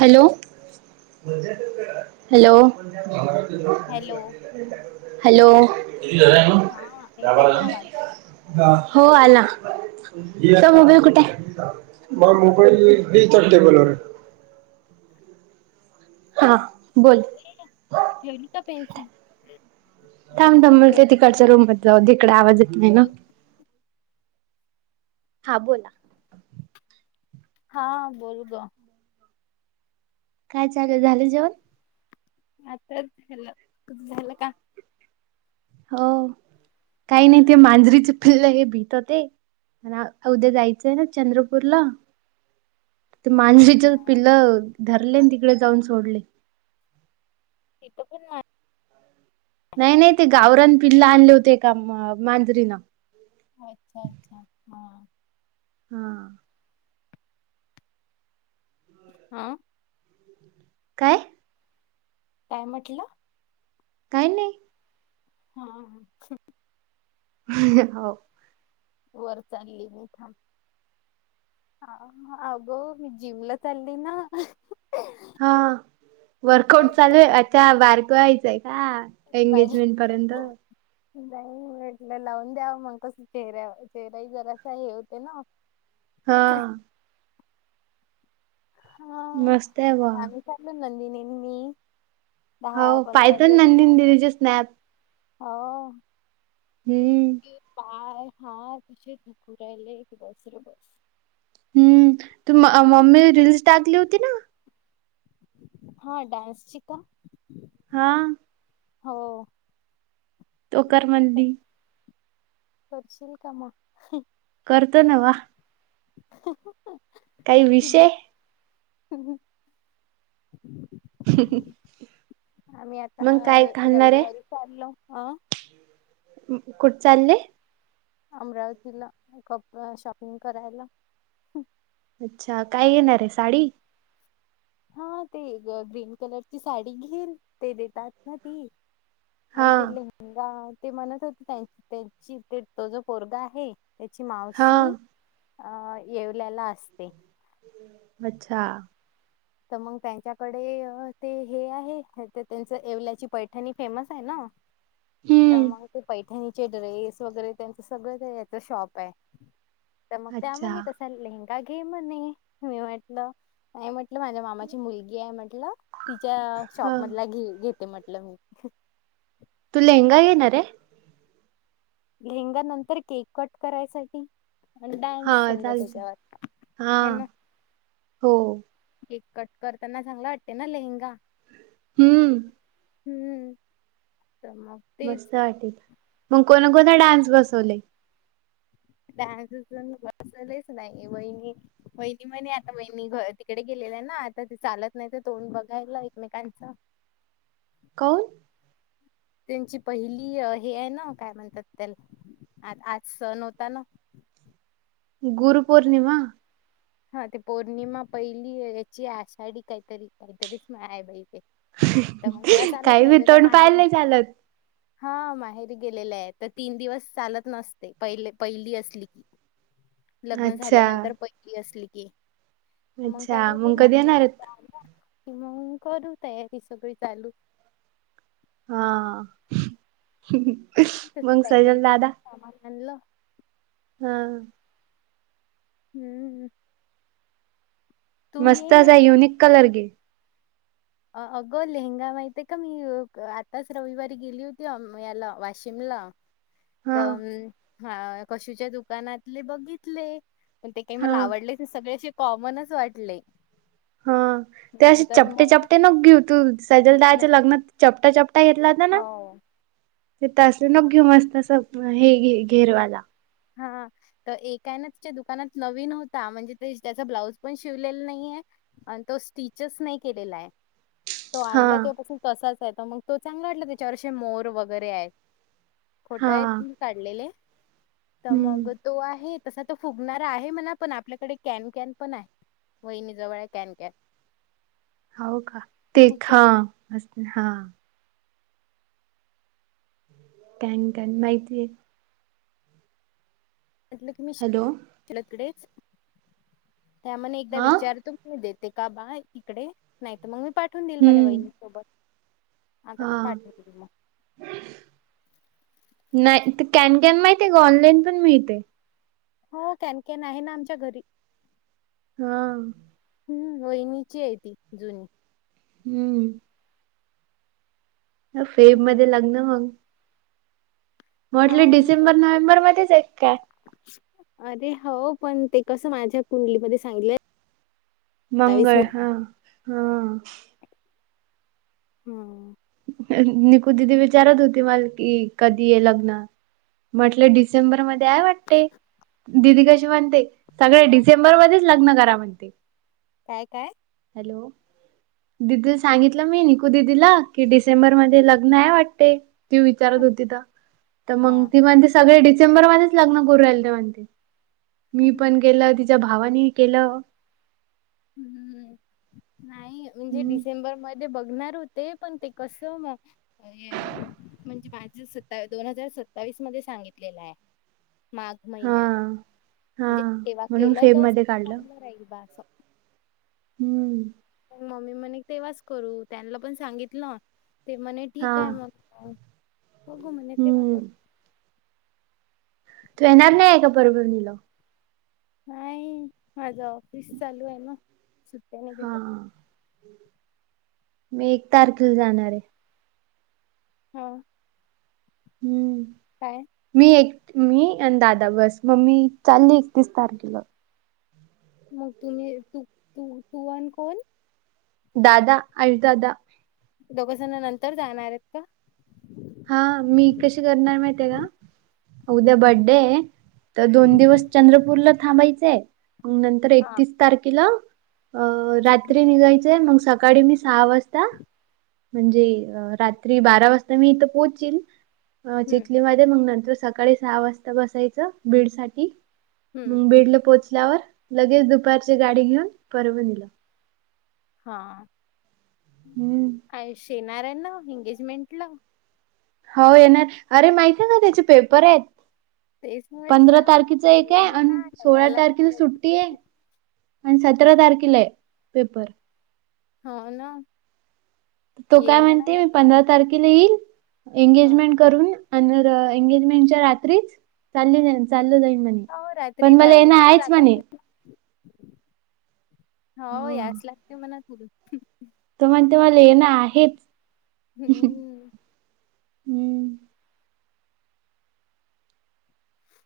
Hello hello. Hello hello. किती झालेय मग हा त्या येतय का बरं. आवाज [unintelligible] हो आला तुमचा मोबाईल कुठे आहे मला मोबाईल हे इथं टेबलवर आहे. हा बोल. [unintelligible] ठेवली का पेन्सिल? आणि थांब ती थांब मला ते कोट तिकडचा रूममध्ये जाऊ दे इकडं आवाज येत नाही ना. ब्लाउज हां बोल. हा बोल गं. काय चालु आहे झाले जेवण? आताच खाल्लं तुझं झालं का? हो काही नाही ते मांजरीचे पिल्लं आहे भिंत ते. आन आ उद्या जायचंय ना चंद्रपूरला. ते मांजरीचे पिल्लं धरले तिकडे आन जाऊन सोडले. तिथं पण मा नाही नाही ते गावरान पिल्ला आणले होते एका मा मांजरीना. अच्छा अच्छा हां. हा. हां. [unintelligible] काय काय म्हटलं? काही नाय. हा हा. [unintelligible] हाव. वर चालली मी थांब. आं अगं मी जिम ला चालली ना. हा पाय वर्कआउट चालू आहे दुखत अच्छा बारकं व्हायचंय का? [unintelligible] नाही एंगेजमेंट पर्यंत म्हटलं लावून द्याव मंग कसं चेहऱ्या चेहऱ्या ही जरासा हे होते ना. हा. हा मस्त आहे म वा आम्ही चाललो नंदिनी आणि मी हो दहा पंधरा पायथन दिवस नंदिन झाले. दिदीचे स्नॅप हा [unintelligible] हम्म पाय हात जे दुखू राहिले की बस रे बस. हम्म तू मम्मी रील्स टाकली होती ना. हा डान्सची का? हा हो तो कर क- म्हणली. करशील का मग? करत ना. [unintelligible] काही विषय हम्म ह आम्ही आता मग काय घालणार आहे रविवारी चाललो, हाअं कुठ चालली? अमरावतीला कप शॉपिंग करायला. अच्छा! काय घेणार आहे साडी-? हा ते ग्रीन कलरची साडी घेईल ते देतात ना ती हा आणि ते लेहंगा ते म्हणत होते त्यां त्यांची ते तो जो पोरगा आहे. त्याची हा मावशी येवल्याला असते. अच्छा! तर मग त्यांच्याकडे ते हे आहे त्यांच येवल्याची पैठणी फेमस आहे ना. तर हम्म मग ती पैठणी त्यांचे ड्रेस वगैरे त्यांच सगळ काही याच शॉप आहे. तर मग त्या अच्छा म्हणे तस तर लेंहगा घे म्हणे मी म्हटलं नाही म्हटलं नाही माझ्या मामाची मुलगी आहे म्हंटलं तिच्या हा शॉप मधला घेईन घेते म्हंटलं मी. तू लेहंगा घेणार ये? लेहंगा नंतर केक कट करायसाठी. आणि हा डान्स समजा चालते त्यांच्यावर हा हाय ना. हो केक कट करताना चांगला वाटते ना लेहंगा. हम्म हम्म [unintelligible] मस्त वाटेल. कोणता कोणता डान्स बसवले? डान्स अजून बसवलेच नाही. वहिनी वहिणी म्हणे आता बहिणी तिकडे गेलेल्या आहे ना आता ते चालत नाही तर तोंड बघायला एकमेकांच. काहून. त्यांची पहिली हे आहे ना काय म्हणतात त्याला आ आज सन होता ना. गुरु पौर्णिमा. हा ते पौर्णिमा पहिली याची आषाढी काहीतरी काहीतरीच आहे बाई ते. तर मग तेव्हा चालत काही बी नाही तर त्या तोंड पाहायला माहेरी. नाही चालत हा माहेरी गेलेले आहे तर तीन दिवस चालत नसते पहिले पहिली असली की. [inaudible] लग्न झाल्यानंतर पहिली असली की, मग त्या अच्छा मग कधी येणार आहेत [unintelligible] कि मग करू तयारी सगळी चालू. हा... मग [unintelligible] दादा. समान आणनलं? हा. हम्म. तू मस्त ये असा म्हटलं युनिक कलर घे. अ अगं लेहंगा माहितय का मी आताच रविवारी गेली होती याला वाशिमला हा तम हा कशीच्या दुकानातले बघितले पण ते काही हा मला आवडलेच नाही सगळे असे कॉमनच वाटले. हा ते असे नंतर चपटे मग चपटे नको घेऊतू सजलदादाच्या नाही- लग्नात चपटा चपटा घेतलात. हो ते अस नको घेऊ मस्त अस हे घे घेरवाला. हा. तर एका हाय ना तीच्या दुकानात नवीन होता, म्हणजे ते त्याचा ब्लाऊज पण शिवलेला नाहीये आणि तो स्टिचेस नाही केलेला आहे. तो हा आणला तेव्हापासून तसाच आहे तर मग तो चांगला वाटला त्याच्यावर मोर वगैरे आहेत. फोटो हा आहेत ना काढलेले? तर मग हम्म तो आहे तसा तो फुगणारा आहे म्हणा पण आपल्याकडे कॅन कॅन पण आहे. वहिणीनी जवळ हे कॅन कॅन. हाव का ते खा मस्त हा.. कॅन कॅन माहिती आहे. म्हटलं की मी हॅलो कडेच त्यामध्ये एकदा हा विचारतो मग दे ते का बा इकडे नाही तर मग मी पाठवून देईल म्हणे हम्म वहिणी सोबत. आता ते हा पाठवतील मग. नाही ते कॅनकॅन माहित का ऑनलाईन पण मिळतय. हो कॅन कॅन आहे ना आमच्या घरी. हा. हम्म वहिनीची आहे ती जुनी. हम्म फेब हम्म मध्ये लग्न मग, मला हा वाटलं डिसेंबर नोव्हेंबर मध्येच आहेत काय, अरे हो पण ते कसं माझ्या कुंडलीमध्ये सांगितलय मंगळ हा. हा. हम्. निकू दिदी विचारत होती मला कि कधी ये लग्न? म्हटलं डिसेंबर मध्ये आहेय वाटते, दिदी कशी म्हणते सगळे हॅलो डिसेंबर मध्येच लग्न करा म्हणते. काय काय? हॅलो. दिदी ला सांगितलं मी निकू दिदीला की डिसेंबर मध्ये लग्न आहे वाटते ती विचारत होती, तर मग हा. ती म्हणते सगळे डिसेंबरमध्येच लग्न करू राहिल म्हणते. मी पण केलं, तिच्या भावानी ही केलं, हम्म, नाही म्हणजे हम्म डिसेंबरम ध्ये बघणार होते, पण ते कस म म्हणजे माझे सुद्धा दोन हजार सत्तावीस मध्ये सांगितलेलं आहे. माघ हा. महिन्यात, हा म्हणजे तेव्हा म्हणून केलं फेब तर मध्ये सगळ काढलं चांगलं राहील बा असं. हम्म मम्मी म्हणे तेव्हाच करू, त्यांना पण सांगितलं, ते म्हणे हा ठीक आहे मग, ह बघु म्हने तेेव्हाच हम्म. कर तू येणार नाही आहे का परभणीला? नाही माझं ऑफिस चालू आहे ना. सुट्ट्या नाही हा भेटत मी एक तारखेला जाणार आहे. हा. हम्म काय? मी एक मी आणि दादा बस मग मी चालली एकतीस तारखेला. मग तुम्ही तूू, तू आणि कोन. दादा आणि दादा. दोघेजण नंतर जाणार आहेत का? हा मी कशी करणार माहीत का? उद्या बड्डे तर दोन दिवस, तर दोन दिवस चंद्रपूरला थांबायचंय. मग नंतर हा. एकतीस तारखेला अं चिखली रात्री निघायचंय मग सकाळी मी सहा वाजता म्हणजे अ रात्री बारा वाजता मी इथं पोहचीन. अ हम्म चिखलीमध्ये मग नंतर सकाळी सहा वाजता बसायचं, बीड साठी हम्म मु बीडला पोहोचल्यावर लगेच दुपारची गाडी घेऊन परभनीला. हां हां हम्म आयुष्य येनार हाय ना एंगेजमेंट ला. हो येणार, अरे माहती आहे का त्याचे पेपर आहेत. तेच पंधरा म्हटलं तारखेच एक ये आहे आणि म्हणा सोळा याला सुट्टी तर तारखेला आहे. पण सतरा तारखेले पेपर. हा ना तो ये काय म्हणा म्हणते, मी नक्की पंधरा तारखेला येईल हा एंगेजमेंट करून एंगेजमेंटच्या रात्री चालु जाईल चालू जाईन म्हणे हो रात्री पण मला ये ना ट्रॅव्हल्स आहेच जाता म्हणे. येते हो यास लागते मणा [unintelligible] तर म्हनतो मला येन आहेच. हम्म. हम्म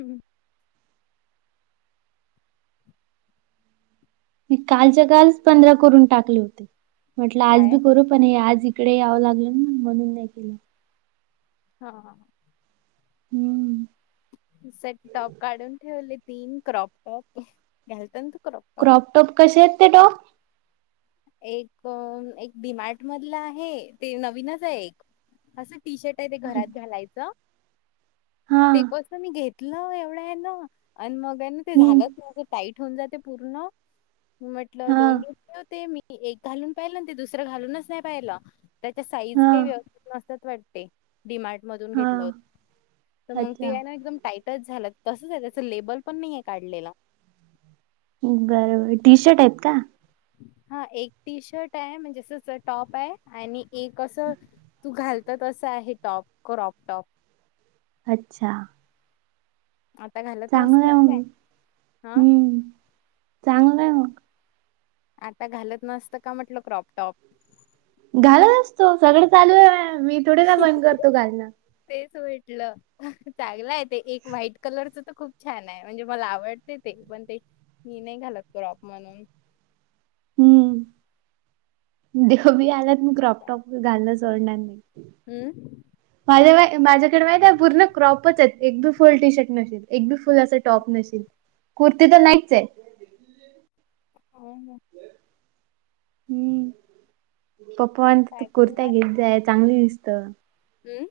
हम्म मी कालच्या कालच पंधरा करून टाकले होते, म्हटलं आज काय बी करू पण हे आज- इकडे यावं लागलं ना म्हणून नाही केला. हा हा हम्म हम्म सेट टॉप काढून ठेवलेत. तीन क्रॉप टॉप घ्यालतंत क्रॉप- क्रॉप टॉप कसे आहेत ते टॉप? एक, एक डीमार्ट मधलं आहे ते नवीनच आहे एक असं. टी शर्ट आहे ते हां. घरात घालायचं. ते क तर मी घेतलं एवढं हेन आणि मग हाय ना ते हं. झालं टाईट ठेऊन जाते पूर्ण, म्हटलं हां. दोन दिवस ते मी एक घालून पाहिलं ना ते दुसरं घालूनच नाही पाहिलं. त्याच्या साईज काही हां. [inaudible] नसतात वाटते. डि मार्ट मधून घेतलं हां. होत तर मग अच्छा. ते आहे ना एकदम टाईट टच झाला तसच आहे त्याच लेबल पण नाही ये काढलेला. बरबर टी शर्ट आहेत का? हा एक टी शर्ट आहे म्हणजे टॉप आहे आणि एक अस तू घाल तर तसं आहे टॉप क्रॉप टॉप अच्छा आता घालत चांगलं नसतात आहे म काय मग हा हम्म चांगलंय मग आता घालत नसतं का म्हटलं क्रॉपटॉप घालत असतो सगळं चालू आहे मी थोडेसा बंद करतो घालणं. तेच म्हटलं चांगलं आहे ते एक व्हाईट कलरच तर खूप छान आहे म्हणजे मला आवडते ते पण ते मी नाही घालत क्रॉप म्हणून हम्म देव बी आला त मी क्रॉपटॉप घालन सोडणार नाही. हम्म माझ्या माझ्याकडे माहिती पूर्ण क्रॉपच आहेत एक बी फुल टी शर्ट नाही एक बी - फुल असं टॉप नशील कुर्ती तर नाहीच ये. हो ना हम्म पपू अन् तू काय कुर्त्या घालणार घेत जाय चांगल दिसत. हम्म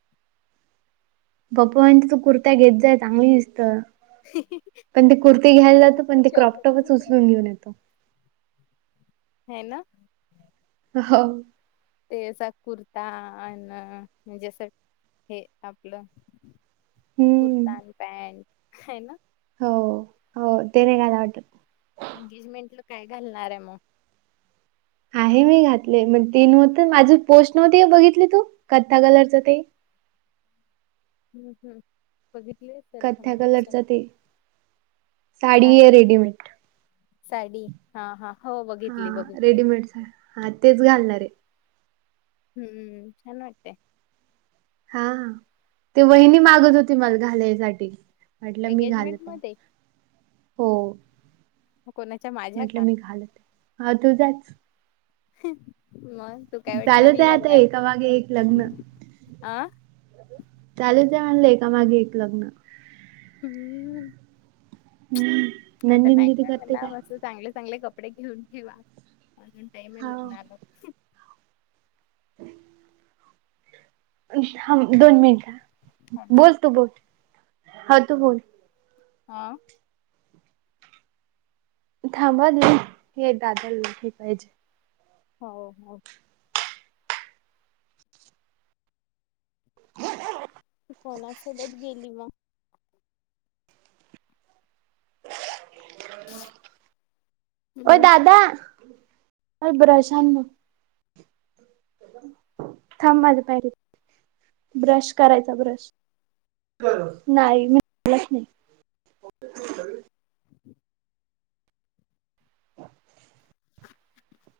पपू अन् तू कुर्ता्या घेत जाय चांगल दिसत. पण ती कुर्ती घ्यायला जातो पण ते शोभत क्रॉपटॉपच नाही उचलून घेऊन येतो. हे ना हो तेचा कुर्ता अन म्हणजे असं हे आपलं हम्म कुर्ता आणि पॅंट आहे ना. हो हो ते नाही कायला वाटत एंगेजमेंट ला काय घालणार आहे मग. आहे मी घातले मण ते नव्हत माझी पोस्ट नव्हती बघितली तू कथ्था कलरच ते हं हं बघितले क्थ्या कलरच ते साडी काय आहे रेडीमेड साडी हा हा हो बघितली बघितली. मिे [inaudible] हा तेच हा घालणार ये. हम्म छान वाटते हा हा ते वहिनी मागत होती मला घालायसाठी. म्हटलं मी एंगेजमेंट घालत आहे मध्ये हो. कोणाच्या माझ्या म्हटलं का मी घालत ये हा तू जाच. मग तू काय वाटलं चालूच मी ये आता घालणार एका मागे एक लग्न अ चालूच ये म्हणलं एका मागे एक लग्न. हम्म हम्म आता नंदिनी नाही दीदी काय करते म्हणा का? मस्त चांगले चांगले कपडे घेऊन ठेवा, अजून टाईम आहे हाव. लग्नाल. [inaudible] हां थांब दोन मिनिट अ हॅलो बोल तू बोल हा तू बोल आ थांबा आ दिल हे दादाला हे पाहिजे. हाव हाव [inaudible] तु कोणा सोबत गेली मग? ओ हम्म दादा मला ब्रश आण न थांब माझं [unintelligible] ब्रश करायचा ब्रश. नाही मी न आणलाच नाही. [inaudible]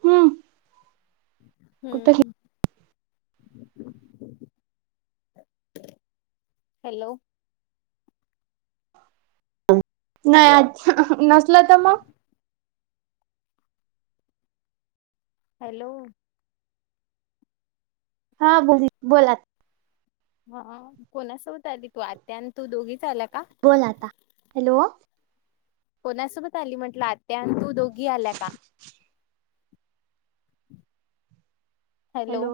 हम्म कुठं घे हम्म [inaudible] हॅलो नाही नसल तर मग? हॅलो हा भरी बोल आ हा कोणासोबत आली तू? आत्या अन तू दोघीच आल्या का? बोल आता हॅलो कोणासोबत आली म्हटलं आत्या आणि तू दोघी आल्या का? [inaudible] हॅलो